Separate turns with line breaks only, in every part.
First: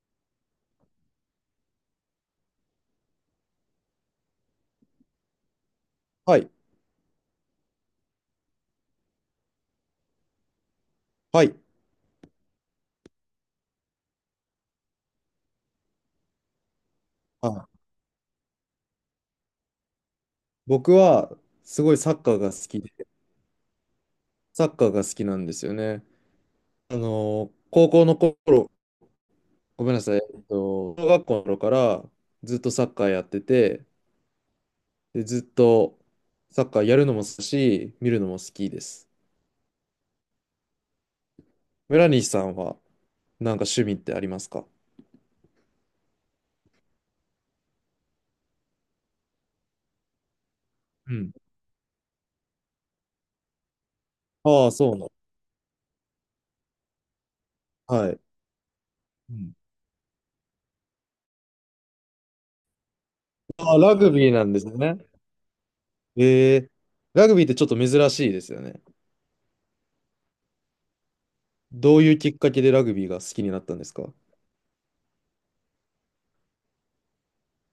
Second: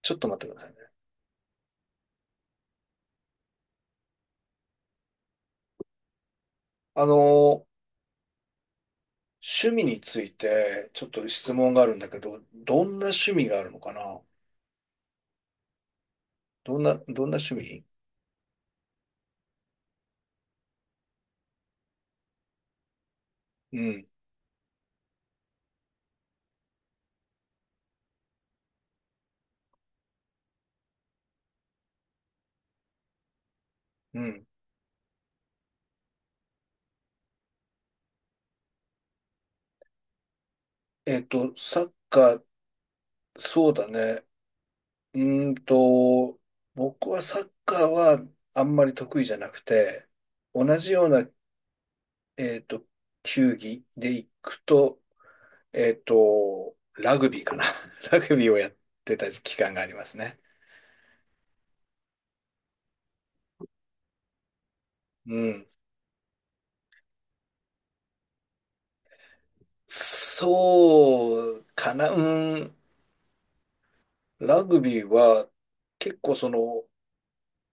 ちょっと待ってくださいね。
はい。
あのー、趣味について、ちょっと
は
質
い。
問があるんだけど、どんな趣味があるのかな？どんな趣
あ、
味？
僕は、すごいサッカーが好きで、
うん、
サッカーが好きなんですよね。あの高校の頃、ごめんなさい、小学校の頃からずっとサッカーやってて、
うん。
で、ずっとサッカーやるのも好きだし、見るのも好きです。
サッ
村西
カ
さ
ー、
んは、なんか
そう
趣
だ
味ってあ
ね。
りますか？
うーんと、僕はサッカーはあんまり得意じゃなくて、同じよう
う
な、
ん。
えっと、球技で行く
ああ、そうな
と、
の。
ラグビーかな。
は
ラ
い。
グビーをやってた
うん。
期間がありますね。
ああ、ラグビーなんですね。
うん。
えー、ラグビーってちょっと珍しいですよね。
そうか
どう
な、
いうきっか
う
けで
ん、
ラグビーが好きになったんですか？
ラグビーは結構その、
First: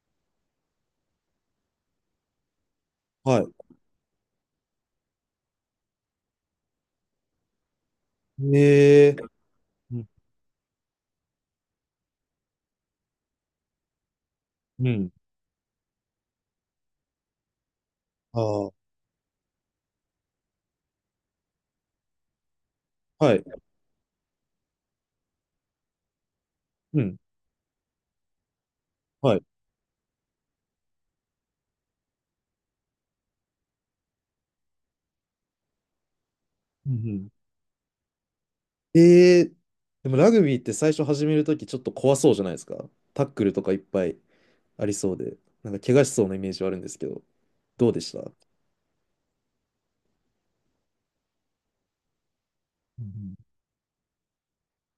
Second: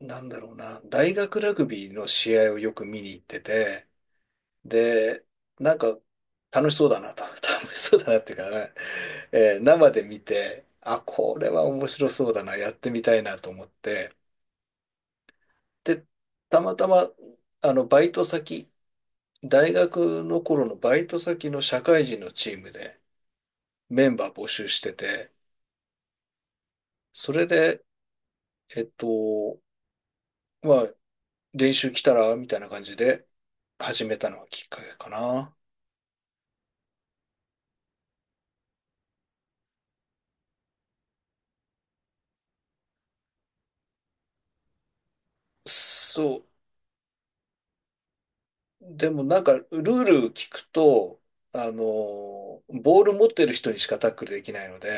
なんだろうな、大学ラグビーの試合をよく見に行っ
は
て
い。
て、で、なんか楽しそうだなと、楽しそうだなっていうかね、
ええ。
生
う
で
ん、
見て、あ、これは面白そうだな、やってみたいなと思って、
うん。
で、たまたま、あの、バイト
あ
先、
あ、
大学の頃のバイト先の社会人のチームで
はい。
メンバー募集してて、
うん、
それで、えっ
はい。
と、まあ、練習来たらみたいな感じで始めたのがきっかけかな。
うん、うん。ええ。でもラグビーって最初始めるときちょっと怖そうじゃないですか。タックルとかいっぱいありそうで、なんか怪我しそうな
そ
イ
う。
メージはあるんですけど、どうでした？う
でもなんか、ルール聞くと、あの、ボール持って
ん
る人にしかタックルできないので、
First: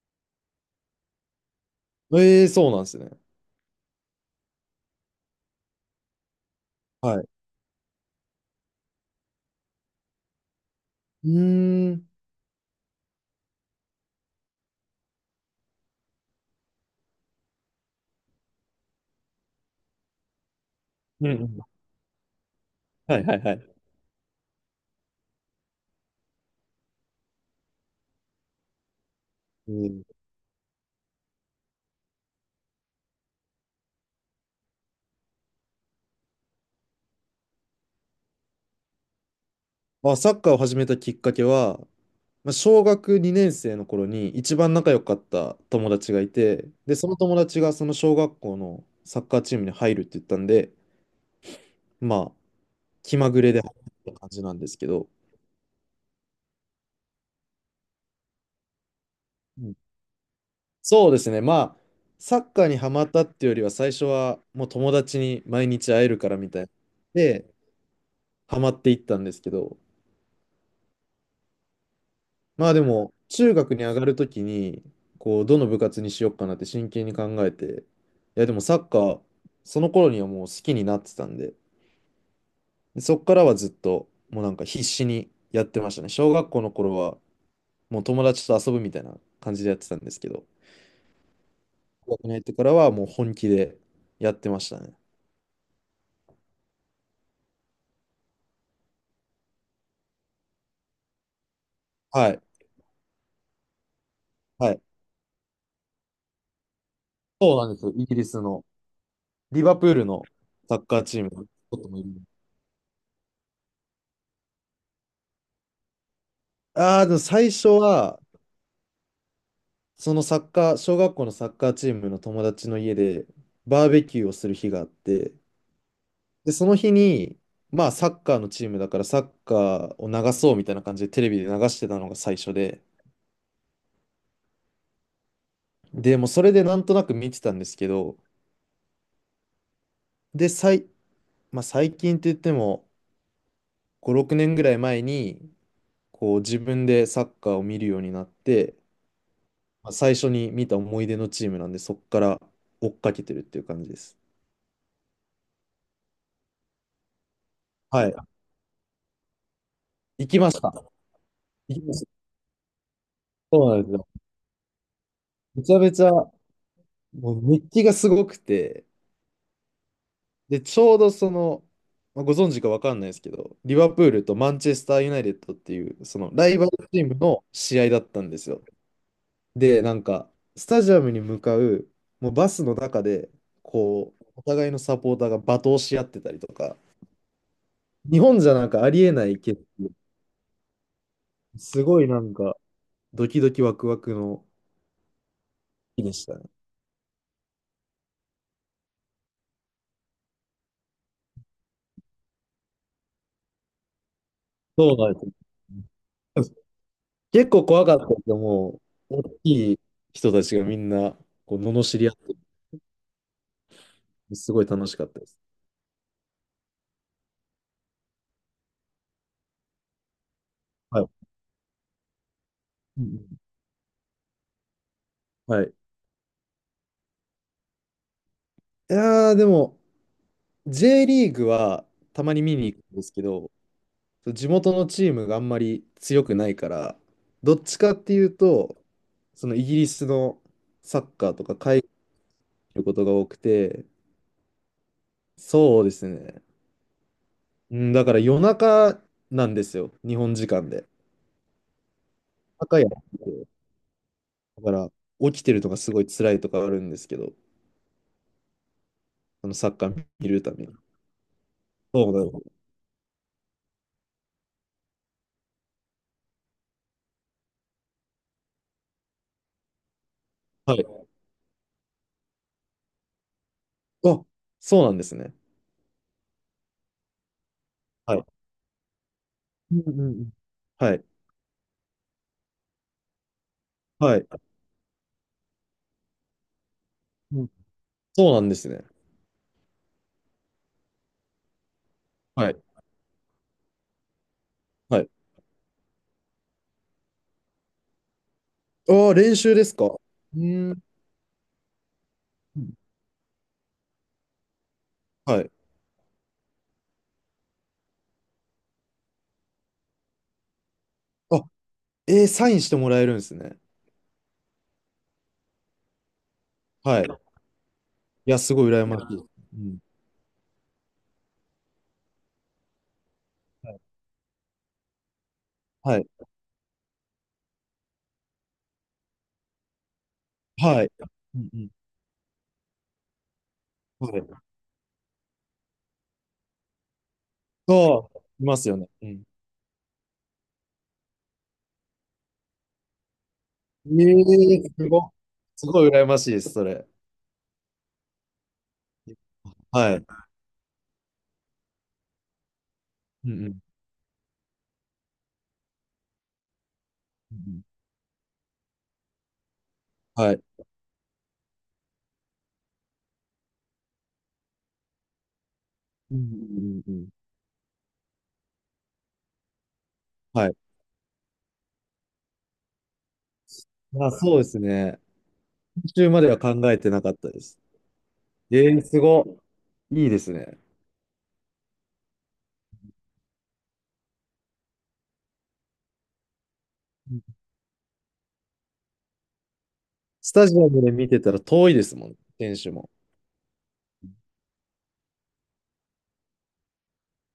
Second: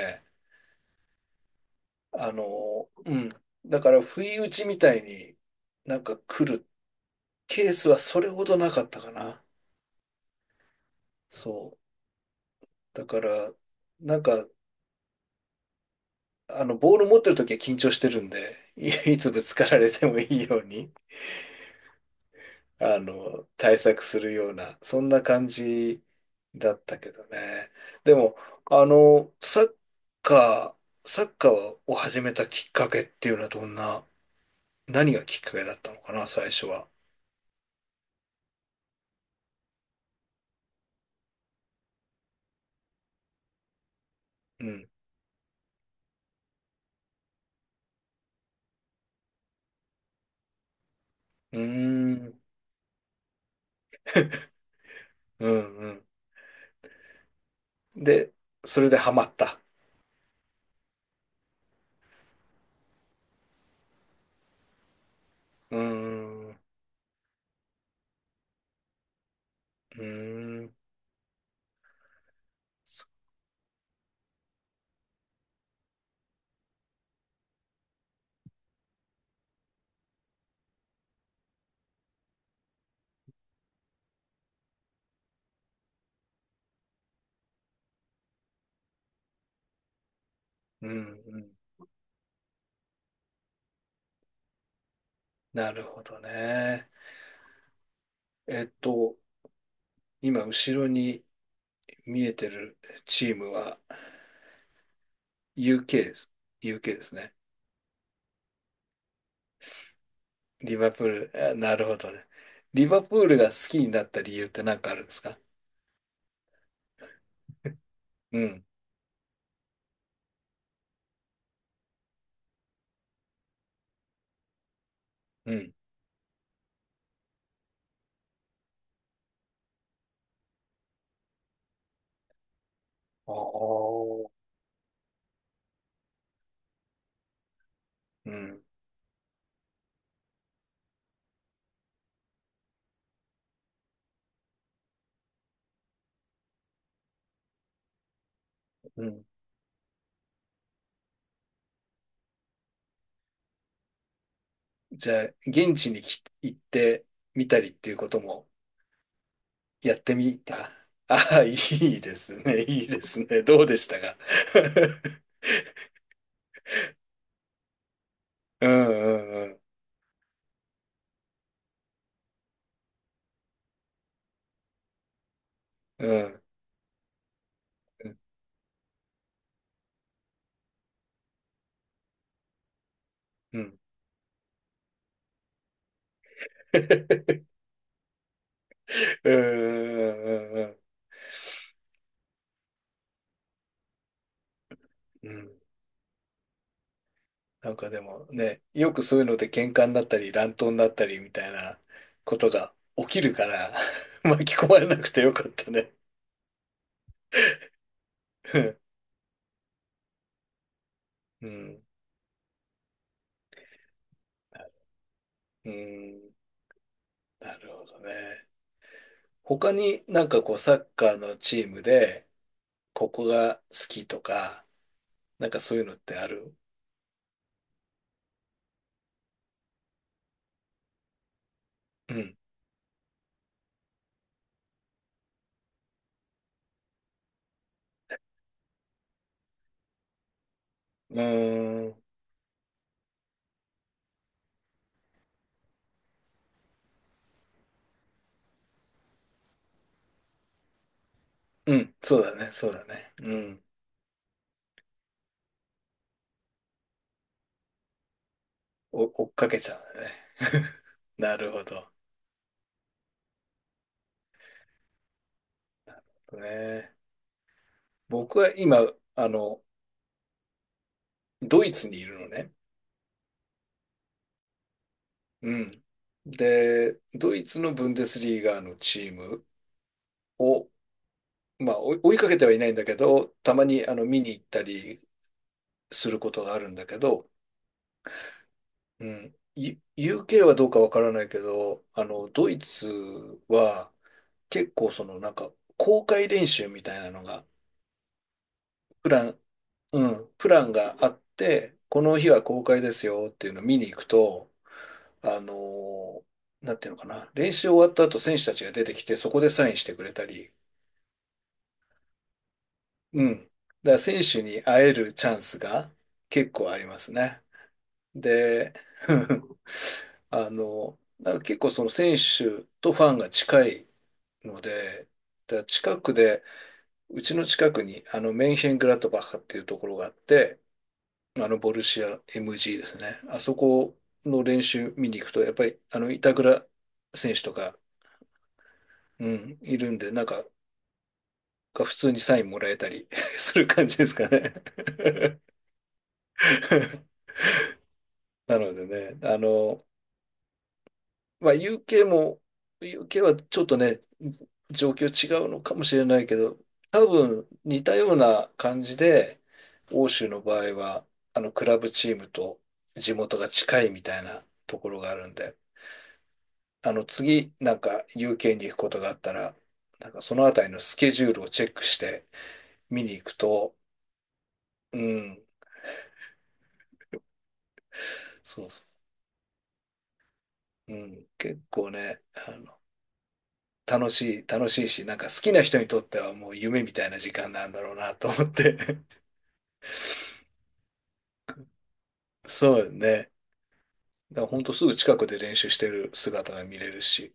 うん。
あ
ええ、そうなんで
の、
すね。
うん。だから、不意打ちみたいになんか来る
はい。
ケースはそれほどなかったかな。
う
そう。
ーん。
だから、なんか、あの、ボール持ってる時は緊張してるんで、つぶつかられてもいいように。
うんうん。
あ
はいはい
の、
はい。
対策するような、そんな感じだったけどね。でも、あの、
うん、
カサッカーを始めたきっかけっていうのはどんな、何がきっかけだったのかな、最初は。
まあ、サッカーを始めたきっかけは、まあ小学2年生の頃に一
う
番
ん。
仲良かった友達がいて、で、その友達がその小学校のサッカーチームに入るって言ったんで、
うー
まあ、
ん。
気まぐれで入った感じなんですけど、
うんうん。で、それでハマった。
うん。そうですね、まあ、サッカーにハマったっていうよりは、最初はもう友達に毎
う
日会えるから
ーん。
み
う
たいな。で、ハマっていったんですけど、
ーん。
まあでも、中学に上がるときに、こう、どの部活にしようかなって真剣に考えて、いや、でもサッカー、その頃にはもう好きになってたんで、でそっからはずっと、もうなんか必死にやってましたね。小学校の頃は、もう友達と遊ぶみたいな感じでやってたんですけど、
うんうん。
高校に入ってからはもう本気でやってましたね。
なるほどね。えっと、今、後ろに見
は
え
い。
てるチームは
はい。
UK です。UK ですね。
そうなんですよ。イギリスの、リバプールの
リ
サッ
バ
カ
プ
ー
ー
チームの
ル、あな
こ
る
と
ほ
もいる。
どね。リバプールが好きになった理由って何かあるんですか？
ああ、でも最初は、
うん、
そのサッカー、小学校のサッカーチームの友達の家で、バーベキューをする日があって、
うん、
で、その日に、まあ、サッカーのチームだから、サッカーを流そうみたいな感じでテレビで流してたのが最初で、
ああ、
で、もうそれでなんとなく見てたんですけど、
うん、
で、まあ、最近って言っても5、6年ぐらい前にこう自分でサッカーを見るようになって、
うん。
まあ、最初に見た思い出のチームなんで、そこから追っかけてるっていう感じです。
じゃあ、現地に行ってみたりっていうこ
はい。
ともやって
行
み
きまし
た。
た。
ああ、い
行きま
い
した。
ですね、いいですね。どう
そう
で
なん
し
です
た
よ。
か？
めちゃめちゃ、もう熱気がすごく
う
て、
ん、うん、
で、ちょうどその、まあ、ご存知かわかんないですけど、リバプールとマンチェスターユナイテッドっていう、
う
その
ん、
ライバルチームの試合だっ
うん、
たんですよ。で、なんか、スタジアムに向かう、もうバスの中で、
うん、うん、うん、
こう、お互いのサポーターが罵倒し合ってたりとか、日本じゃなんかありえないけど、
うん、うん、うん。
すごいなんか、ドキドキワクワクの
うん
日でしたね。
なんかでもね、よくそういうので喧嘩になったり乱闘になったりみたいなことが起きるから 巻き込まれ
そ
な
う
く
なんで
てよかったね。
す。結構怖かったけど、も う、大きい人たちがみんな、
う
こう、
ん。
罵り合って、すごい楽しかったです。
うん。なるほどね。他になんかこうサッ
はい。
カーのチームで
うん
こ
う
こ
ん。
が好きとか、なんか
はい。い
そういうのってある？
やー、でも、J リーグは
う
たま
ん。
に見に行くんですけど、そう地元のチームがあんまり強くないから、どっちかっていうと、そのイギリスのサ
う
ッカーとか海外に
ーん。
いることが多くて、そうですね。うん、だから夜中なんですよ、日本時間で。夜
うん。そうだね。そう
中
だ
やっ
ね。
て
う
て、
ん。
だから起きてるのがすごい辛いとかあるんですけど、
追っ
あ
か
の
け
サ
ちゃ
ッ
うん
カ
だ
ー
ね。
見るために。
なるほど。
そうなの。
ね。僕は今、あの、
はい。
ドイツにいるのね。
あ、そうなんですね。
うん。で、ドイツのブンデ
は
ス
い。
リーガのチーム
うんうんうん。
を、
はい。
まあ、追いかけてはいないんだけど、たまにあの
は
見
い。
に行ったりすることがあるんだけど、
うん。そうなんですね。
うん、UK はどうかわからないけど、あの、ド
は
イ
い。
ツは結構
は
そ
い。
のなんか公開練習みたいなのが、プ
ああ、
ラ
練
ン、
習ですか。
うん、
う
プラン
ん。
があって、この日は公開ですよっていうのを見に行くと、あ
はい。
の、なんていうのかな、練習終わった後選手たちが出てきてそこでサインしてくれたり、
あ、えー、サインしてもらえるんで
う
す
ん。だか
ね。
ら選手に会えるチャンスが結構ありま
はい。
す
い
ね。
や、すごい
で、
羨ましい。うん。
あの、だから結構その選手とファンが近いので、だから
は
近
い。
くで、うちの近くにあのメンヘングラートバッハっていうところがあって、
はい。う
あ
んう
の
ん。
ボルシア MG ですね。あそこ
はい。
の練習見に行くと、やっぱりあの板倉選手とか、
そう、いますよね。うん。
うん、いるんで、なんか普通にサインもらえたり する感
え
じですかね。
え。すごい。すごい羨ましいです、それ。
なのでね、あの、
はい。う
まあ、UK も、UK
ん
は
うん。う
ち
ん
ょっとね、状況違うのかもしれないけど、多
う
分
ん。
似たような感じで、欧州
は
の
い。
場合は、あの、クラブチームと地元が近いみたいなところがあるんで、
うんうんう
あ
んう
の、
ん。
次、なんか UK に行くことがあったら、なんかその
は
あ
い。
たりのスケジュールをチェックして見に行くと、
あ、そうです
う
ね。
ん、
途中までは考えてなかったです。
そ
え
うそ
え。すごい。いいですね。
う、うん、結構ね、あの楽しいし、なんか好きな人にとってはもう夢みたい
う
な
ん。
時間なんだろうなと思って。
スタジアムで見てたら遠いですもん、選手
そう
も。
よね。だからほんとすぐ近くで練習してる姿が見れるし、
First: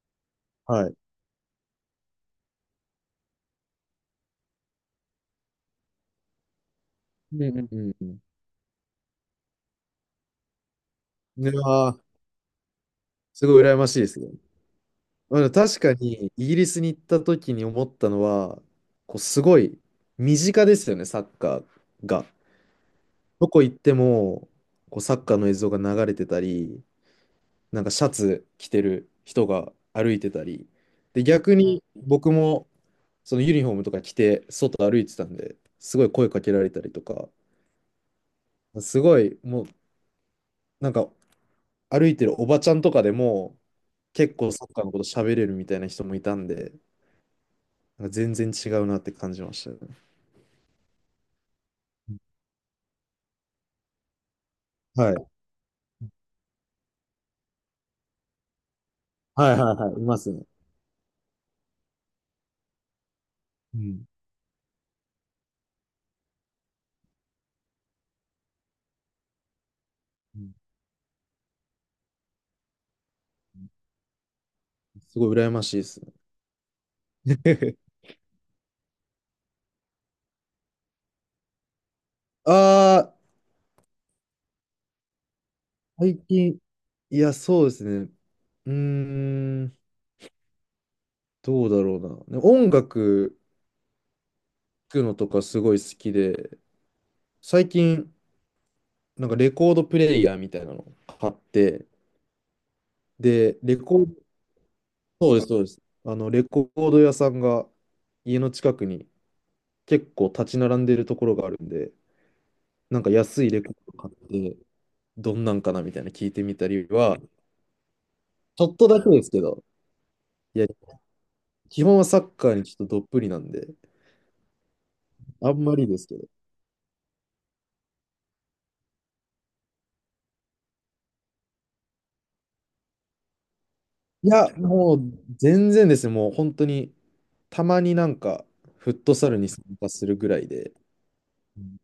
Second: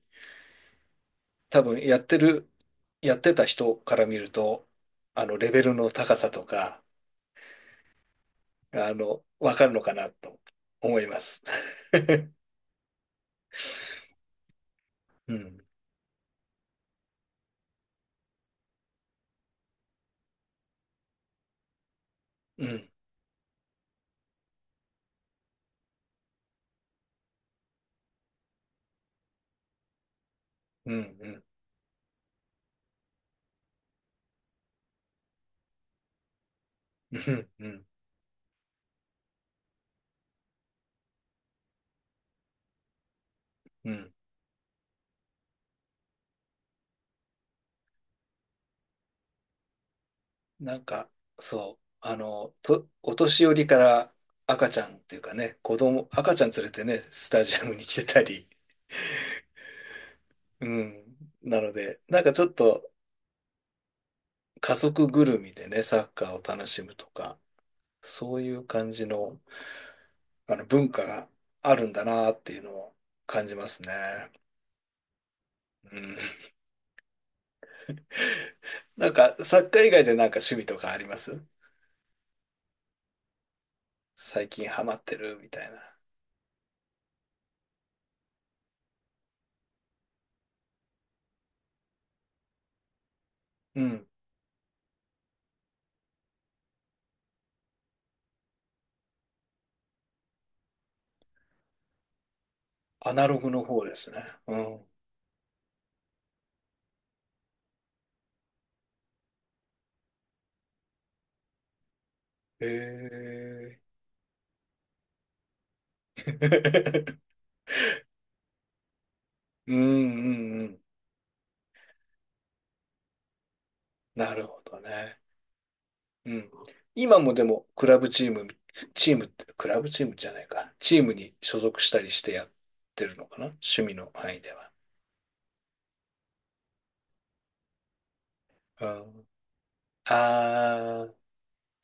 はい。
多分やってた人から見ると、あの、レベルの高さとか、
うんうんうんうん。
あの、わかるのかなと思います。
いやー、すごい羨ましいですね。
う
うん。
ん、
確かに、イギリスに行った時に思ったのは、こうすごい身近ですよね、サッカーが。
うん、
どこ行っても、こうサッカーの映像が流れてたり、なんかシャツ着てる人が歩いてたり。
うん、
で、
うん、
逆に僕もそのユニフォームとか着て外歩いてたんで、すごい声かけられたりと
う
か、
ん、うん、
すごいもうなんか歩いてるおばちゃんとかでも
うん。
結構サッカーのこと喋れるみたいな人もいたんで、なんか全然違うなって感じましたね。
なんか、そう、あの、お年寄りから赤ちゃんっ
は
て
い。
いうかね、赤ちゃん連れてね、スタジアムに来てたり、
はいはいはい。いますね。
うん。なので、なんかちょっと
うん。
家族ぐるみでね、サッカーを楽しむとか、そういう感じの、
うん。
あの文化があるんだなっていうのを感じますね。
すごい羨ましいで
う
すね。
ん。なんかサッカー以外でなんか趣味とかあります？
ああ、
最近ハマってるみたいな。
最近、いや、そうですね。うーん、どうだろうな。ね、音楽
うん。
聴くのとかすごい好きで、最近、なんかレコードプレイヤーみたいなの買って、
アナログ
で、
の
レ
方で
コー
す
ド、
ね。うん。
そうです、そうです。あの、レコード屋さんが家の近くに結構立ち並んでるところがあるんで、
へ
なんか安いレコー
え。
ド買って、どんなんかなみたいな聞いてみたりは、ちょっとだけですけど、
うんう
い
んう
や、
ん。
基本はサッカーにちょっとどっぷりなんで、
なるほどね。
あんまりですけど。
うん。今もでも、クラブチーム、チームって、クラブチームじゃないか。チームに所属したりしてやってるのかな？趣味の
い
範囲
や、
では。
もう全然ですね、もう本当に、たまになんか、
う
フット
ん。
サルに参加す
あ
るぐらいで、
ー、
うん。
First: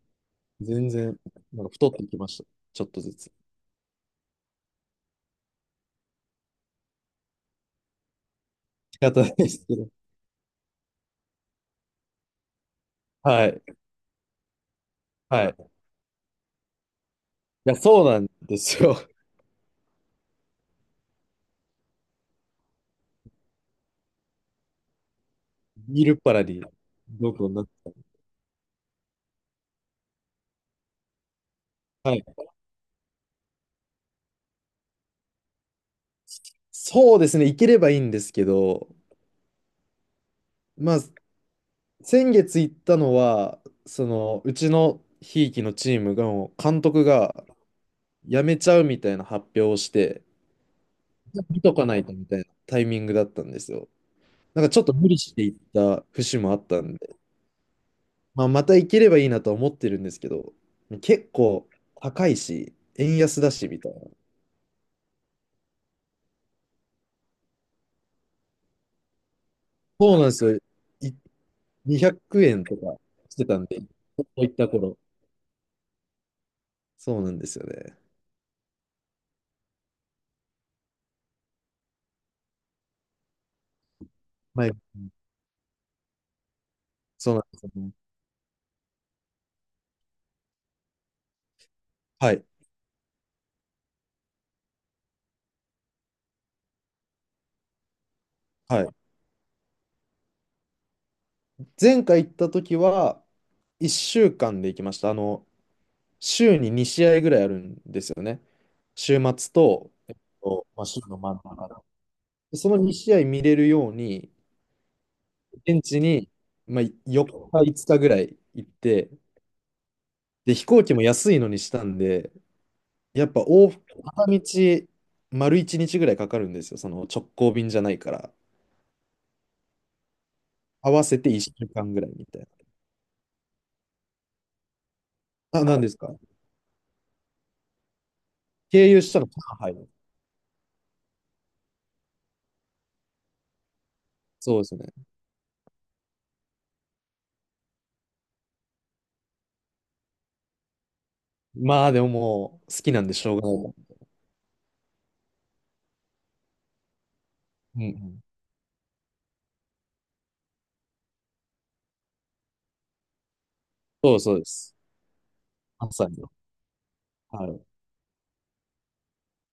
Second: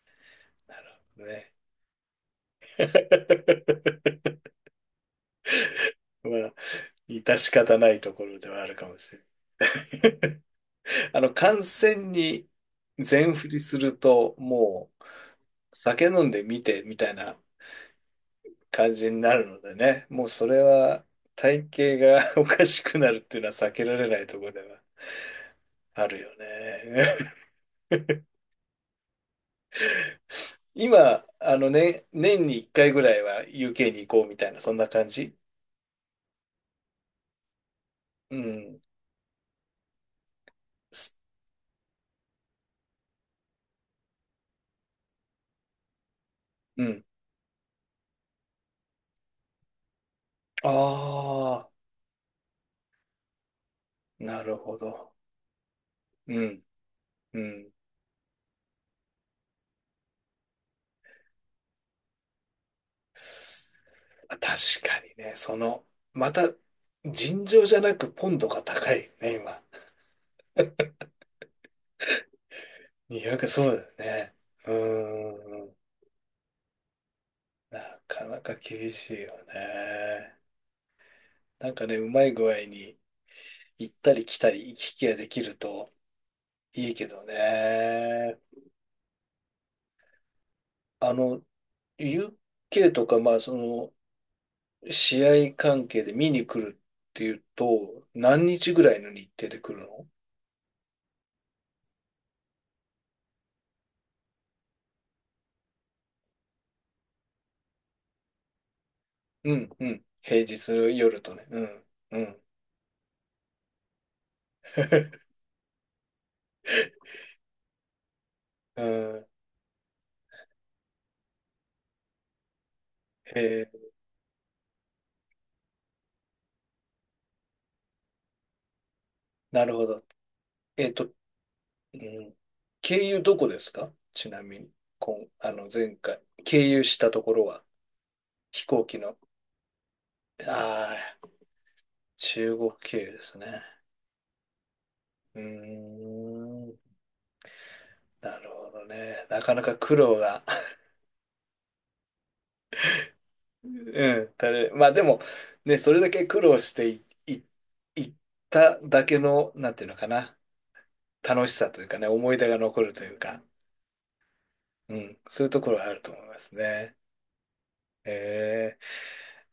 なる
全然、
ほどね。
なんか太ってきました。ちょっとずつ。
まあ、致し方ないところではあるかも
仕
し
方ないですけど。
れない。あの、観戦に全
は
振り
い。
すると、もう、
はい。い
酒飲んで見てみたいな
や、そうなんです
感
よ。
じになるのでね、もうそれは体型が おかしくなるっていうのは避けられないところでは
見
あ
るっ
るよ
ぱらに、
ね。
どこになって、
今、あのね、
はい。
年に1回ぐらいは UK に行こうみたいな、そんな感じ？
そうですね、行ければいいんです
う
け
ん。
ど、まあ、
す
先月行ったのは、その、うちのひいきのチームが、監
うん。
督が辞めちゃうみたいな発表をして、見
あ
とかないとみたいなタイミングだったんですよ。
あ、なる
なんか
ほ
ちょっと無
ど。
理して行った節
う
もあっ
ん、
たんで、
うん。
まあ、また行ければいいなとは思ってるんですけど、結構高いし、円安だし
す
みたいな。
確かにね、その、また、尋常じゃなくポンドが高いね、今。
そうなんですよ。い200円とかして
200、
たん
そ
で、
うだ
こ
よね。
こ行った
う
頃。
ーん。
そうなんですよね。
なかなか厳しいよね。なんかね、うまい具合に行ったり来た
は
り
い。
行き来ができるといいけど
そうなんですよね。
ね。あの、
はい。
UK とか、まあ、その、試合関係で見に来るっていうと、何日
は
ぐらい
い。
の日程で来るの？
前回行った時は、1週間で行きました。あの、週に2試合ぐらいあるんですよね。週末
うん、う
と、
ん。平日
まあ、
の
週の
夜
真
と
ん
ね。う
中だ。
ん、うん。
でその2試合見れるように、現地に、まあ、4日、5日ぐらい行っ
う
て、
ん、
で、飛行機も安いのにしたんで、やっ
へ
ぱ往
え、
復、片道、丸1日ぐらいかかるんですよ。その直行便じゃないから。
なるほど。え
合
っ
わ
と、う
せて1週間ぐらいみ
ん、
たい
経由どこですか？ちなみに、あ
な。あ、
の、
なんで
前
すか？
回、経由したところは、飛行
経
機
由し
の、
たの、上海。
ああ、中国経由ですね。
そうですね。
うーん、なるほどね。なかなか苦労が
まあでももう好きなんでしょうがないもん。
うん、まあでも、ね、それだけ苦労してい、い、
うんう
いっ
ん。
ただけの、なんていうのかな、楽しさというかね、思い出が残るというか、
そうそうです。
うん、そういうところはあ
ま
る
さ
と
に。
思いますね。
はい。
え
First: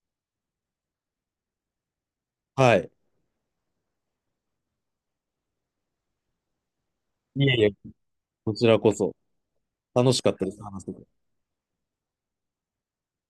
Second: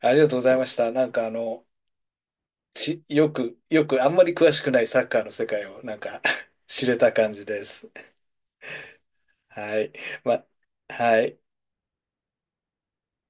ありがとうございました。なんかあの、
はい。
よく、あんまり詳しくないサッカーの世界を、なんか 知れた感じ
いえい
で
え、
す。
こちらこそ
はい。
楽しかっ
ま、
たです。話せて
はい。